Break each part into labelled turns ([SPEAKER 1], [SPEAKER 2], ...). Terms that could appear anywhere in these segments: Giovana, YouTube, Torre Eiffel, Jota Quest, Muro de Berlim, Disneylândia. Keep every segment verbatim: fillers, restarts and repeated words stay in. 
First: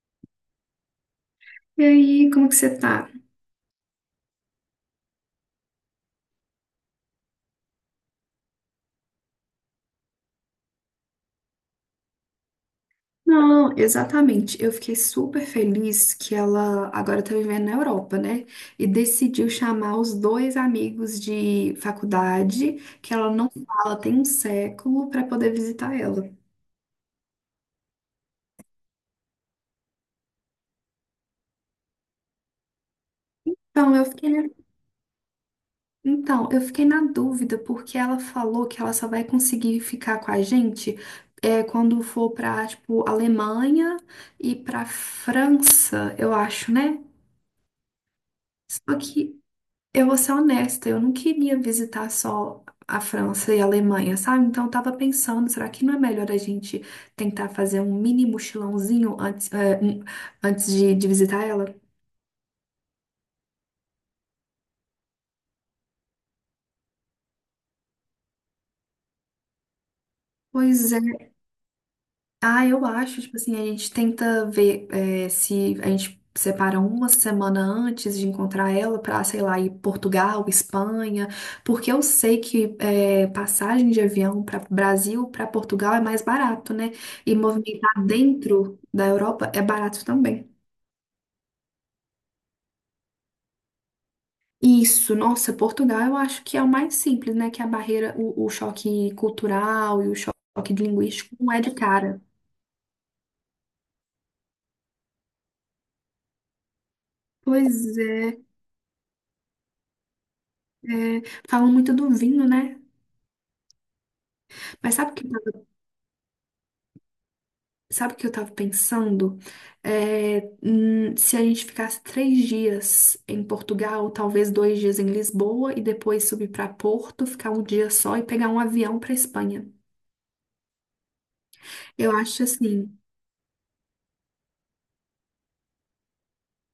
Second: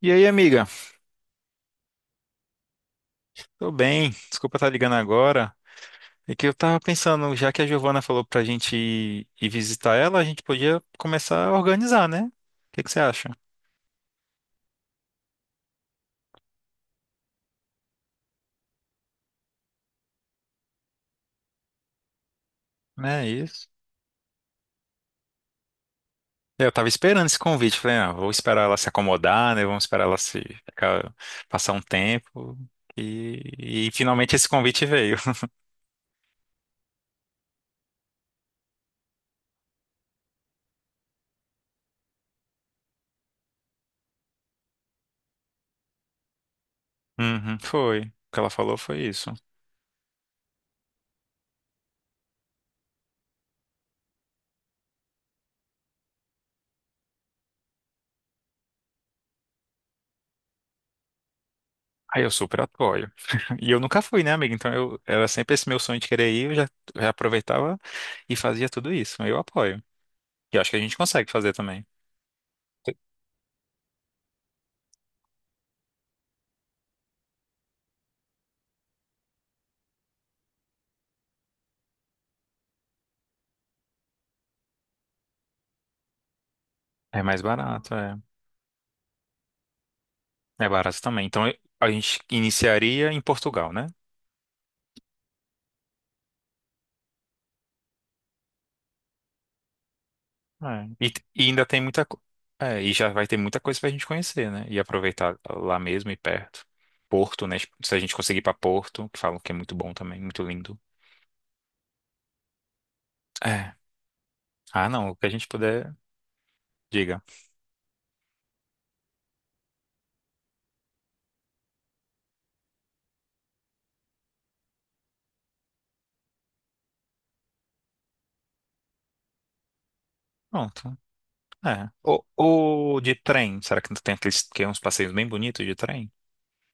[SPEAKER 1] E aí, amiga?
[SPEAKER 2] E aí, como que você tá?
[SPEAKER 1] Tô bem. Desculpa estar ligando agora. É que eu tava pensando, já que a Giovana falou pra gente ir, ir visitar ela, a gente podia começar a organizar, né? O que que você acha?
[SPEAKER 2] Não, exatamente. Eu fiquei super feliz que ela agora tá vivendo na Europa, né? E decidiu chamar os dois amigos de faculdade, que
[SPEAKER 1] Né, é
[SPEAKER 2] ela não
[SPEAKER 1] isso.
[SPEAKER 2] fala tem um século, para poder visitar ela.
[SPEAKER 1] Eu tava esperando esse convite. Falei, ah, vou esperar ela se acomodar, né? Vamos esperar ela se ficar- passar um tempo. E, e
[SPEAKER 2] Então, eu fiquei
[SPEAKER 1] finalmente esse
[SPEAKER 2] na...
[SPEAKER 1] convite veio.
[SPEAKER 2] Então, eu fiquei na dúvida porque ela falou que ela só vai conseguir ficar com a gente é, quando for pra, tipo, Alemanha e pra França, eu acho, né?
[SPEAKER 1] Uhum, foi. O que ela falou
[SPEAKER 2] Só
[SPEAKER 1] foi isso.
[SPEAKER 2] que Eu vou ser honesta, eu não queria visitar só a França e a Alemanha, sabe? Então eu tava pensando, será que não é melhor a gente tentar fazer um mini mochilãozinho antes, eh, antes de, de visitar ela?
[SPEAKER 1] Aí eu super apoio. E eu nunca fui, né, amiga? Então eu era sempre esse meu sonho de querer ir, eu já, já aproveitava e fazia tudo isso. Eu apoio. E eu acho que a
[SPEAKER 2] Pois
[SPEAKER 1] gente
[SPEAKER 2] é.
[SPEAKER 1] consegue fazer também.
[SPEAKER 2] Ah, eu acho, tipo assim, a gente tenta ver é, se a gente separa uma semana antes de encontrar ela pra, sei lá, ir Portugal, Espanha, porque eu sei que é, passagem de avião para Brasil, para Portugal é mais barato, né?
[SPEAKER 1] É
[SPEAKER 2] E
[SPEAKER 1] mais barato,
[SPEAKER 2] movimentar
[SPEAKER 1] é.
[SPEAKER 2] dentro da Europa é barato também.
[SPEAKER 1] É barato também. Então eu- a gente iniciaria em Portugal, né?
[SPEAKER 2] Isso, nossa, Portugal eu acho que é o mais simples, né? Que é a barreira, o, o choque cultural e o choque
[SPEAKER 1] É. E,
[SPEAKER 2] linguístico
[SPEAKER 1] e
[SPEAKER 2] não é
[SPEAKER 1] ainda
[SPEAKER 2] de
[SPEAKER 1] tem muita. co-
[SPEAKER 2] cara.
[SPEAKER 1] é, e já vai ter muita coisa pra gente conhecer, né? E aproveitar lá mesmo e perto. Porto, né? Tipo, se
[SPEAKER 2] Pois
[SPEAKER 1] a gente conseguir
[SPEAKER 2] é.
[SPEAKER 1] ir pra Porto, que falam que é muito bom também, muito lindo.
[SPEAKER 2] é, Falam muito do vinho, né?
[SPEAKER 1] É. Ah,
[SPEAKER 2] Mas
[SPEAKER 1] não,
[SPEAKER 2] sabe o
[SPEAKER 1] o que
[SPEAKER 2] que,
[SPEAKER 1] a
[SPEAKER 2] eu
[SPEAKER 1] gente
[SPEAKER 2] tava-
[SPEAKER 1] puder, diga.
[SPEAKER 2] sabe o que eu tava pensando? É, hum, se a gente ficasse três dias em Portugal, talvez dois dias em Lisboa e depois subir para Porto, ficar um dia só e pegar um avião para Espanha.
[SPEAKER 1] Pronto. É.
[SPEAKER 2] Eu
[SPEAKER 1] O,
[SPEAKER 2] acho assim,
[SPEAKER 1] o de trem, será que não tem aqueles que é uns passeios bem bonitos de trem?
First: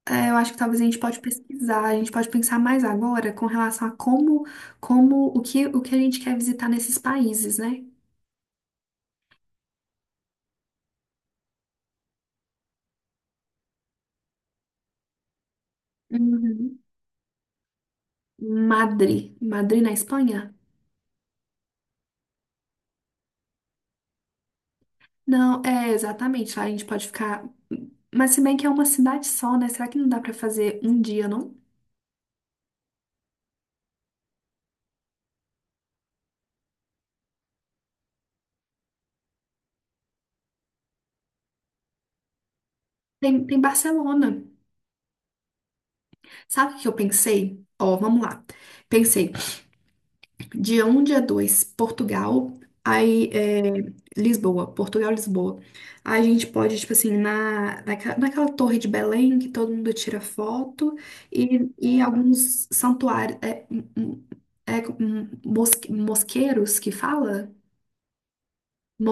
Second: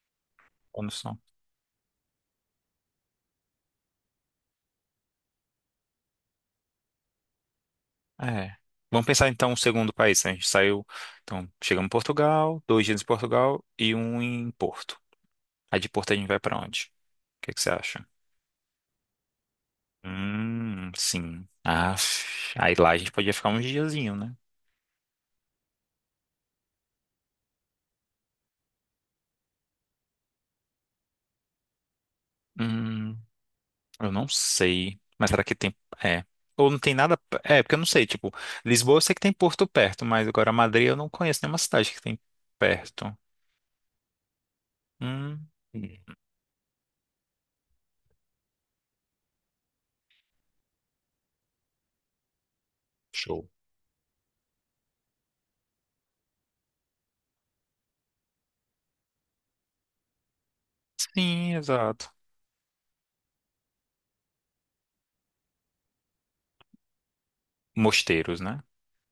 [SPEAKER 2] é, eu acho que talvez
[SPEAKER 1] Ou
[SPEAKER 2] a
[SPEAKER 1] não
[SPEAKER 2] gente
[SPEAKER 1] são?
[SPEAKER 2] pode pesquisar, a gente pode pensar mais agora com relação a como, como, o que, o que a gente quer visitar nesses países, né?
[SPEAKER 1] É. Vamos pensar então um segundo país, né? A gente saiu, então chegamos em Portugal, dois dias em Portugal e um em Porto. Aí de Porto a gente vai pra
[SPEAKER 2] Uhum.
[SPEAKER 1] onde? O que que você acha?
[SPEAKER 2] Madrid, Madrid na Espanha?
[SPEAKER 1] Hum, sim. Ah, aí lá a gente podia ficar uns diazinho, né?
[SPEAKER 2] Não, é exatamente. Lá a gente pode ficar. Mas se bem que é uma cidade só, né? Será que não dá pra fazer um dia, não?
[SPEAKER 1] Hum, eu não sei. Mas será que tem. É. Ou não tem nada. É, porque eu não sei. Tipo, Lisboa eu sei que tem Porto perto, mas agora Madrid eu não conheço nenhuma cidade que tem perto.
[SPEAKER 2] Tem, tem Barcelona.
[SPEAKER 1] Hum,
[SPEAKER 2] Sabe o que eu pensei? Ó, vamos lá. Pensei, dia um dia dois, Portugal, aí
[SPEAKER 1] show.
[SPEAKER 2] é, Lisboa, Portugal, Lisboa. Aí a gente pode, tipo assim, na, naquela, naquela torre de Belém que todo mundo tira foto
[SPEAKER 1] Sim,
[SPEAKER 2] e, e
[SPEAKER 1] exato.
[SPEAKER 2] alguns santuários, é, hum, hum, é, hum, mosque- mosqueiros que fala?
[SPEAKER 1] Mosteiros, né?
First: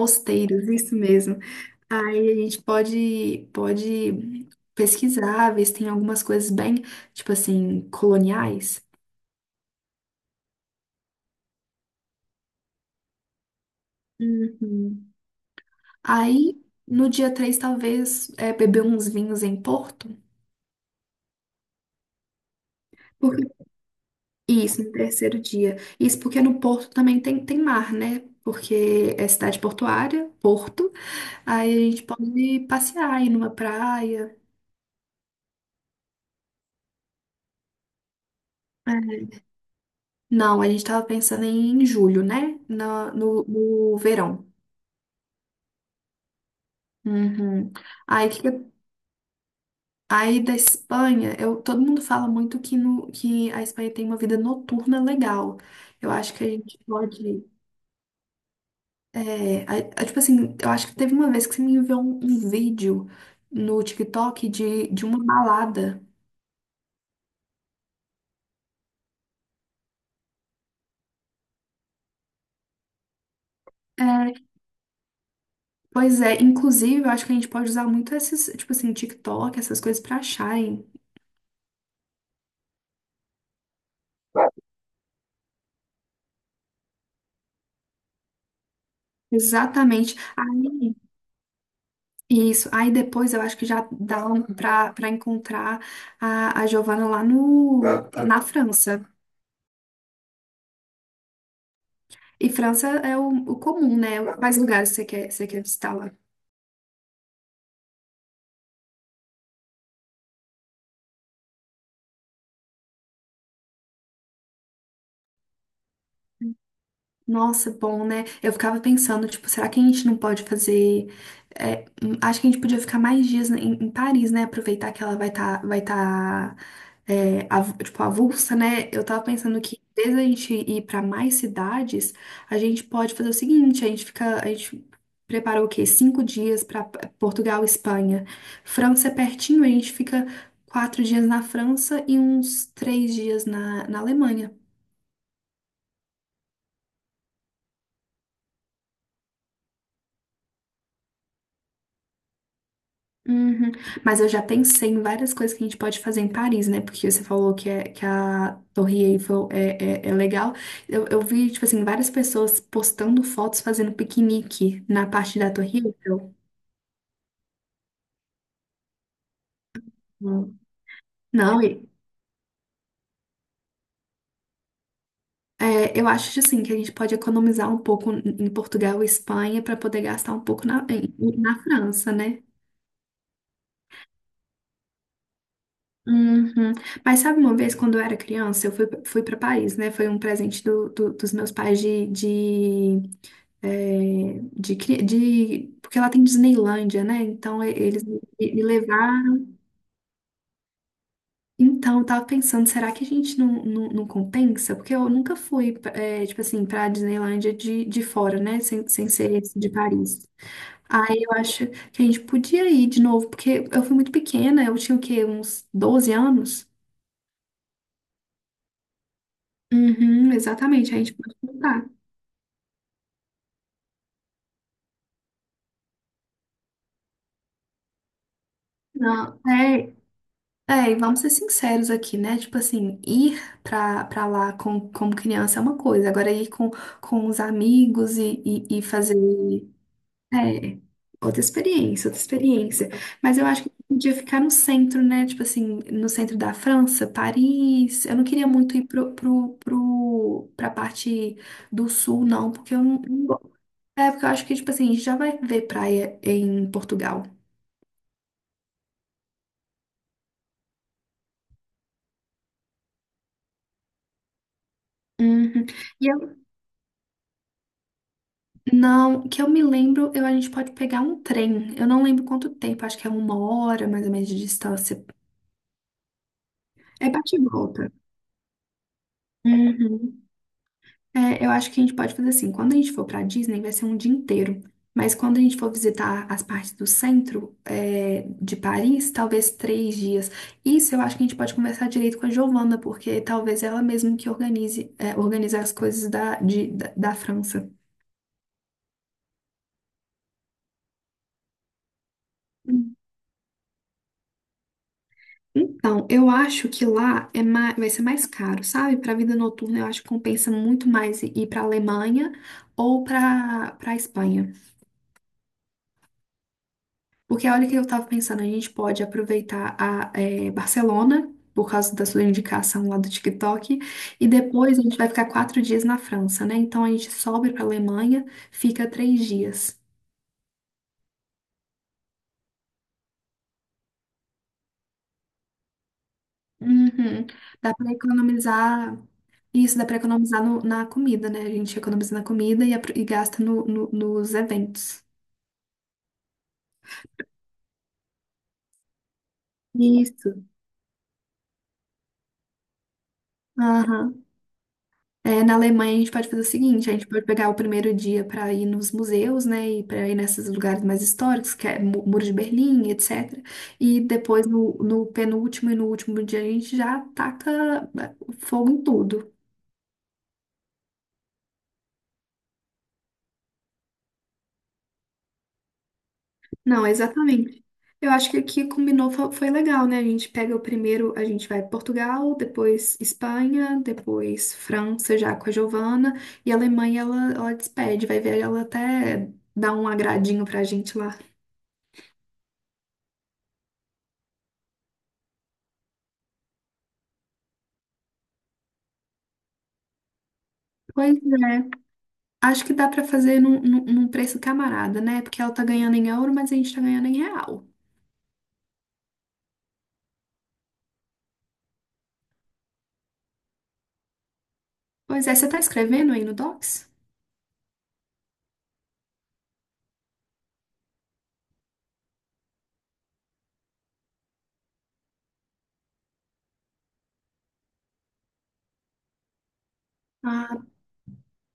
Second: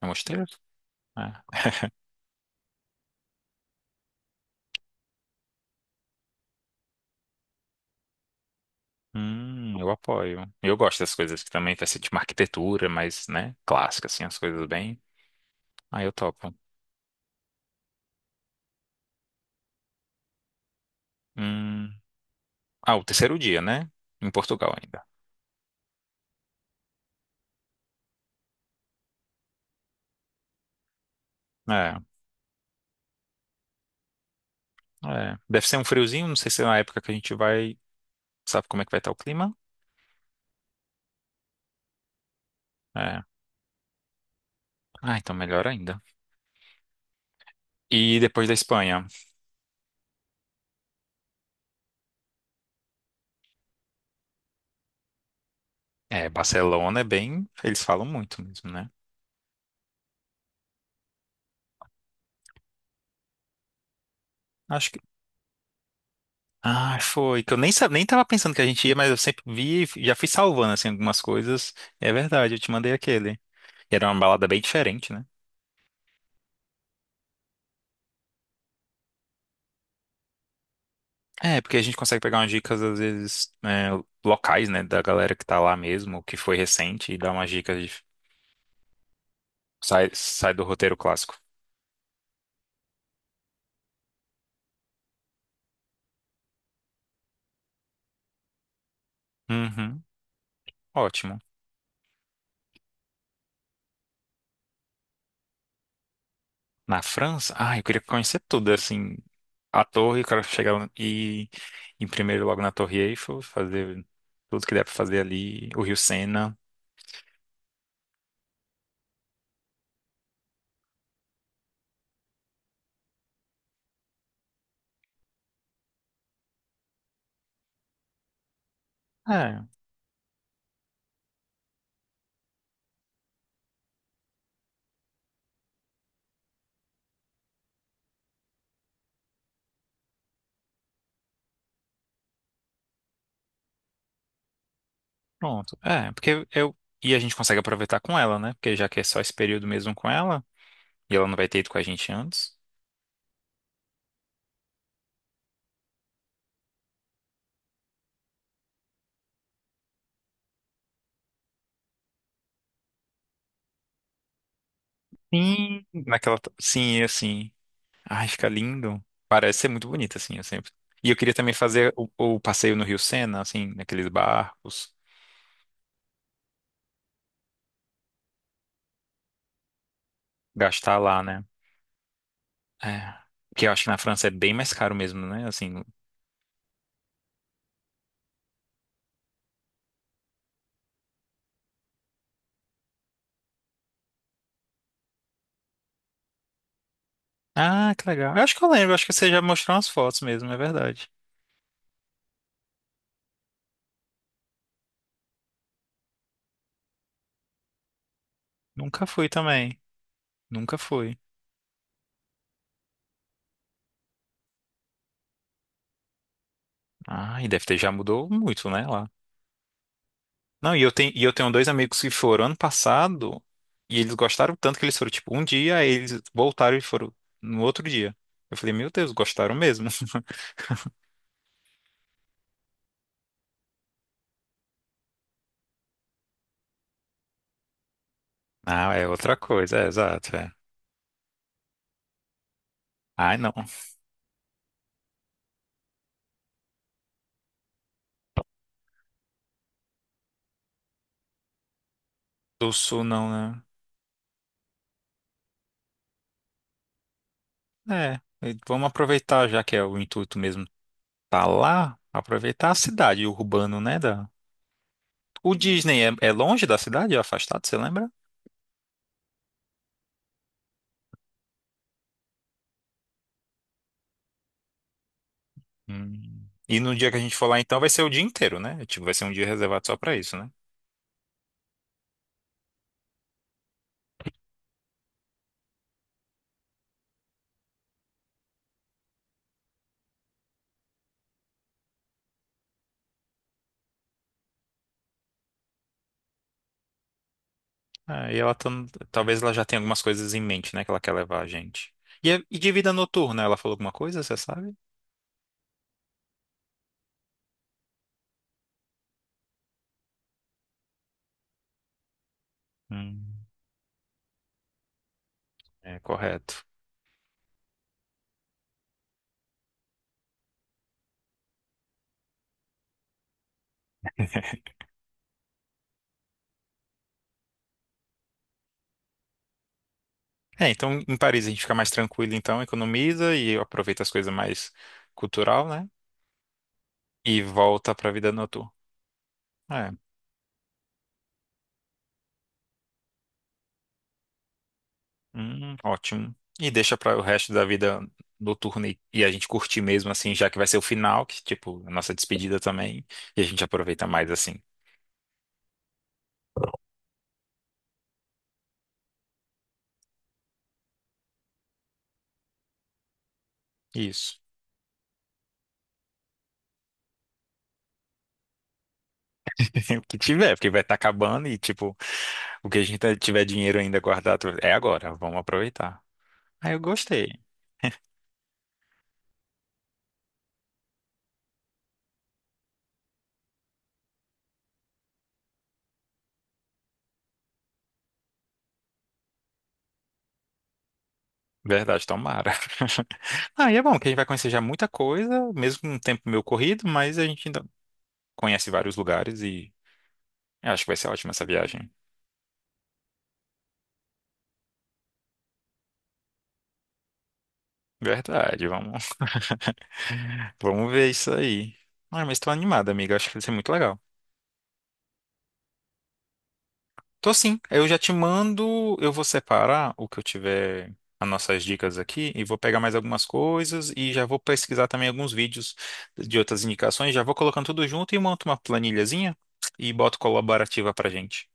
[SPEAKER 1] É mosteiros?
[SPEAKER 2] isso mesmo.
[SPEAKER 1] É.
[SPEAKER 2] Aí a gente pode, pode pesquisar, ver se tem algumas coisas bem, tipo assim, coloniais.
[SPEAKER 1] Hum, eu apoio. Eu gosto das coisas que também fazem tipo uma arquitetura, mas, né, clássica, assim, as coisas bem.
[SPEAKER 2] Uhum.
[SPEAKER 1] Aí eu topo.
[SPEAKER 2] Aí, no dia três talvez é, beber uns vinhos em Porto.
[SPEAKER 1] Hum. Ah, o terceiro
[SPEAKER 2] Porque-
[SPEAKER 1] dia, né? Em Portugal
[SPEAKER 2] Isso, no
[SPEAKER 1] ainda.
[SPEAKER 2] terceiro dia. Isso porque no Porto também tem, tem mar, né? Porque é cidade portuária, Porto. Aí a
[SPEAKER 1] É,
[SPEAKER 2] gente pode passear, ir numa praia.
[SPEAKER 1] é. Deve ser um friozinho, não sei se é na época que a gente vai. Sabe como é que vai estar o
[SPEAKER 2] É.
[SPEAKER 1] clima?
[SPEAKER 2] Não, a gente tava pensando em julho, né? Na-
[SPEAKER 1] É.
[SPEAKER 2] no no verão.
[SPEAKER 1] Ah, então melhor ainda.
[SPEAKER 2] Uhum.
[SPEAKER 1] E
[SPEAKER 2] Aí, que
[SPEAKER 1] depois da
[SPEAKER 2] que
[SPEAKER 1] Espanha?
[SPEAKER 2] aí da Espanha, eu, todo mundo fala muito que, no, que a Espanha tem uma vida noturna legal. Eu
[SPEAKER 1] É,
[SPEAKER 2] acho que a gente
[SPEAKER 1] Barcelona é
[SPEAKER 2] pode.
[SPEAKER 1] bem. Eles falam muito mesmo, né?
[SPEAKER 2] É, a- a- tipo assim, eu acho que teve uma vez que você me enviou um, um vídeo no TikTok de,
[SPEAKER 1] Acho
[SPEAKER 2] de uma balada.
[SPEAKER 1] Ah, foi. Que eu nem, sa- nem tava pensando que a gente ia, mas eu sempre vi, e já fui salvando, assim, algumas coisas. É verdade, eu te mandei aquele. E era uma
[SPEAKER 2] É,
[SPEAKER 1] balada bem diferente, né?
[SPEAKER 2] Pois é, inclusive, eu acho que a gente pode usar muito esses, tipo assim, TikTok, essas coisas pra acharem.
[SPEAKER 1] É, porque a gente consegue pegar umas dicas, às vezes, é, locais, né, da galera que tá lá mesmo, que foi recente, e dá umas dicas de... Sai,
[SPEAKER 2] Exatamente.
[SPEAKER 1] sai do roteiro clássico.
[SPEAKER 2] Isso. Aí depois eu acho que já dá um pra para encontrar a, a Giovana lá no, Tá, tá. na França.
[SPEAKER 1] Uhum, ótimo.
[SPEAKER 2] E França é o, o comum, né? Quais lugares você quer, você quer visitar lá?
[SPEAKER 1] Na França? Ah, eu queria conhecer tudo, assim, a torre, eu quero chegar e em primeiro logo na Torre Eiffel, fazer tudo que der pra fazer ali, o Rio Sena.
[SPEAKER 2] Nossa, bom, né? Eu ficava pensando, tipo, será que a gente não pode fazer. É, hum, acho que a gente podia ficar mais dias em, em Paris, né? Aproveitar que ela vai estar, vai tá, é, av- tipo, avulsa, né? Eu tava pensando que, desde a gente ir pra mais cidades, a gente pode fazer o seguinte: a gente fica. A gente prepara o quê? Cinco dias pra Portugal, Espanha. França é pertinho, a gente fica quatro dias na França e uns três dias na, na Alemanha.
[SPEAKER 1] Pronto. É, porque eu. E a gente consegue aproveitar com ela, né? Porque já que é só esse período mesmo com ela, e ela não vai ter ido com a gente antes.
[SPEAKER 2] Uhum. Mas eu já pensei em várias coisas que a gente pode fazer em Paris, né? Porque você falou que, é, que a Torre Eiffel é, é, é legal. Eu, eu vi, tipo assim, várias pessoas postando fotos fazendo piquenique na parte da Torre
[SPEAKER 1] Sim.
[SPEAKER 2] Eiffel.
[SPEAKER 1] Naquela. t- Sim, assim. Ai, fica lindo. Parece ser muito bonito, assim, eu
[SPEAKER 2] Hum.
[SPEAKER 1] sempre. E eu queria também
[SPEAKER 2] Não, e-
[SPEAKER 1] fazer o, o passeio no Rio Sena, assim, naqueles barcos,
[SPEAKER 2] é, eu acho, assim, que a gente pode economizar um pouco em Portugal e Espanha para poder gastar um pouco na,
[SPEAKER 1] gastar
[SPEAKER 2] em-
[SPEAKER 1] lá, né?
[SPEAKER 2] na França, né?
[SPEAKER 1] É. Porque eu acho que na França é bem mais caro mesmo, né? Assim.
[SPEAKER 2] Uhum. Mas sabe uma vez, quando eu era criança, eu fui, fui para Paris, né? Foi um presente do, do- dos meus pais de, é, de, cri- de, porque ela tem Disneylândia, né? Então e-
[SPEAKER 1] Ah,
[SPEAKER 2] eles
[SPEAKER 1] que
[SPEAKER 2] me
[SPEAKER 1] legal. Eu acho
[SPEAKER 2] me
[SPEAKER 1] que eu lembro, eu acho que você já
[SPEAKER 2] levaram.
[SPEAKER 1] mostrou umas fotos mesmo, é verdade.
[SPEAKER 2] Então eu tava pensando, será que a gente não, não, não compensa? Porque eu nunca fui, é, tipo assim, pra Disneylândia de, de fora, né? Sem,
[SPEAKER 1] Nunca
[SPEAKER 2] sem
[SPEAKER 1] fui
[SPEAKER 2] ser esse de
[SPEAKER 1] também.
[SPEAKER 2] Paris.
[SPEAKER 1] Nunca fui.
[SPEAKER 2] Aí eu acho que a gente podia ir de novo, porque eu fui muito pequena, eu tinha o quê? Uns doze anos?
[SPEAKER 1] Ah, e deve ter já mudou muito, né? Lá.
[SPEAKER 2] Uhum,
[SPEAKER 1] Não, e eu
[SPEAKER 2] exatamente, a
[SPEAKER 1] tenho,
[SPEAKER 2] gente
[SPEAKER 1] e eu
[SPEAKER 2] pode
[SPEAKER 1] tenho dois
[SPEAKER 2] voltar.
[SPEAKER 1] amigos que foram ano passado e eles gostaram tanto que eles foram, tipo, um dia, aí eles voltaram e foram no outro dia. Eu falei, meu Deus,
[SPEAKER 2] Não,
[SPEAKER 1] gostaram mesmo.
[SPEAKER 2] é, É, e vamos ser sinceros aqui, né? Tipo assim, ir pra, pra lá com, como criança é uma coisa, agora ir com, com os amigos e, e, e
[SPEAKER 1] Ah, é
[SPEAKER 2] fazer.
[SPEAKER 1] outra coisa, é, exato, é.
[SPEAKER 2] É, outra experiência, outra experiência.
[SPEAKER 1] Ai,
[SPEAKER 2] Mas eu
[SPEAKER 1] não.
[SPEAKER 2] acho que podia ficar no centro, né? Tipo assim, no centro da França, Paris. Eu não queria muito ir pro, pro, pro, pra parte do sul, não,
[SPEAKER 1] Do
[SPEAKER 2] porque eu não.
[SPEAKER 1] sul
[SPEAKER 2] não
[SPEAKER 1] não,
[SPEAKER 2] go- É, porque eu acho que, tipo assim, a gente já vai ver praia em Portugal.
[SPEAKER 1] né? É, e vamos aproveitar, já que é o intuito mesmo tá lá, aproveitar a cidade, o urbano, né? Da... O
[SPEAKER 2] Uhum.
[SPEAKER 1] Disney
[SPEAKER 2] E
[SPEAKER 1] é, é
[SPEAKER 2] eu
[SPEAKER 1] longe da cidade, é afastado, você lembra?
[SPEAKER 2] Não, que eu me lembro, eu, a gente pode pegar um trem. Eu não lembro quanto tempo, acho que é uma hora mais ou menos de distância.
[SPEAKER 1] Hum. E no
[SPEAKER 2] É
[SPEAKER 1] dia que a gente
[SPEAKER 2] bate e
[SPEAKER 1] for lá, então,
[SPEAKER 2] volta.
[SPEAKER 1] vai ser o dia inteiro, né? Tipo, vai ser um dia reservado só pra
[SPEAKER 2] Uhum.
[SPEAKER 1] isso, né?
[SPEAKER 2] É, eu acho que a gente pode fazer assim. Quando a gente for pra Disney, vai ser um dia inteiro. Mas quando a gente for visitar as partes do centro, é, de Paris, talvez três dias. Isso eu acho que a gente pode conversar direito com a Giovana, porque talvez ela mesma que organize, é, organize as coisas da, de- da, da França.
[SPEAKER 1] É, e ela tá, talvez ela já tenha algumas coisas em mente, né, que ela quer levar a gente. E, é- e de vida noturna, ela falou alguma coisa, você sabe?
[SPEAKER 2] Então, eu acho que lá é mais, vai ser mais caro, sabe? Para vida noturna, eu acho que compensa muito mais i- ir para Alemanha ou
[SPEAKER 1] Hum,
[SPEAKER 2] para para Espanha.
[SPEAKER 1] é correto.
[SPEAKER 2] Porque olha o que eu estava pensando, a gente pode aproveitar a eh, Barcelona, por causa da sua indicação lá do TikTok, e depois a gente vai ficar quatro dias na França, né? Então a gente sobe para Alemanha, fica três dias.
[SPEAKER 1] É, então em Paris a gente fica mais tranquilo, então economiza e aproveita as coisas mais cultural, né?
[SPEAKER 2] Uhum.
[SPEAKER 1] E
[SPEAKER 2] Dá para
[SPEAKER 1] volta pra vida noturna.
[SPEAKER 2] economizar. Isso, dá
[SPEAKER 1] É,
[SPEAKER 2] para economizar no- na comida, né? A gente economiza na comida e, apro- e gasta no- no- nos eventos.
[SPEAKER 1] hum, ótimo. E deixa para o resto da vida noturna e, e a gente curtir mesmo assim,
[SPEAKER 2] Isso.
[SPEAKER 1] já que vai ser o final, que tipo, a nossa despedida também, e a gente aproveita
[SPEAKER 2] Aham.
[SPEAKER 1] mais assim.
[SPEAKER 2] É, na Alemanha a gente pode fazer o seguinte, a gente pode pegar o primeiro dia para ir nos museus, né, e para ir nesses lugares mais históricos, que é Mu- Muro de Berlim, etcétera. E
[SPEAKER 1] Isso.
[SPEAKER 2] depois no, no penúltimo e no último dia a gente já taca né, fogo em tudo.
[SPEAKER 1] O que tiver, porque vai estar acabando e, tipo, o que a gente tá, tiver dinheiro ainda guardado é agora, vamos aproveitar. Aí eu
[SPEAKER 2] Não,
[SPEAKER 1] gostei.
[SPEAKER 2] exatamente. Eu acho que aqui combinou, fo- foi legal, né? A gente pega o primeiro, a gente vai Portugal, depois Espanha, depois França já com a Giovana, e a Alemanha ela, ela despede, vai ver ela até dar um agradinho pra gente lá.
[SPEAKER 1] Verdade, tomara. Ah, e é bom que a gente vai conhecer já muita coisa, mesmo um tempo meio corrido, mas a gente ainda conhece vários lugares e eu acho que vai ser
[SPEAKER 2] Pois
[SPEAKER 1] ótima essa
[SPEAKER 2] é,
[SPEAKER 1] viagem.
[SPEAKER 2] acho que dá pra fazer num, num, num preço camarada, né? Porque ela tá ganhando em euro, mas a gente tá ganhando em real.
[SPEAKER 1] Verdade, vamos, vamos ver isso aí. Ah, mas tô animada amiga, acho que vai ser muito legal.
[SPEAKER 2] Pois é, você tá escrevendo aí no Docs?
[SPEAKER 1] Tô sim. Eu já te mando, eu vou separar o que eu tiver, as nossas dicas aqui, e vou pegar mais algumas coisas e já vou pesquisar também alguns vídeos de outras indicações, já vou colocando tudo junto e monto uma planilhazinha e boto
[SPEAKER 2] Ah,
[SPEAKER 1] colaborativa pra gente.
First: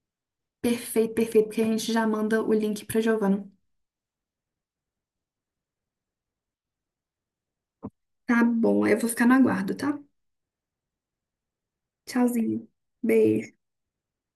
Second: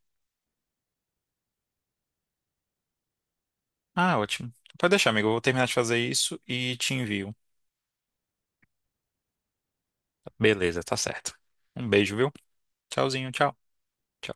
[SPEAKER 2] perfeito, perfeito, porque a gente já manda o link pra Giovana.
[SPEAKER 1] Ah, ótimo. Pode deixar, amigo. Eu vou terminar de fazer isso e te envio.
[SPEAKER 2] Tá bom, aí eu vou ficar no aguardo, tá?
[SPEAKER 1] Beleza, tá certo. Um beijo, viu?
[SPEAKER 2] Tchauzinho.
[SPEAKER 1] Tchauzinho, tchau.
[SPEAKER 2] Beijo.
[SPEAKER 1] Tchau.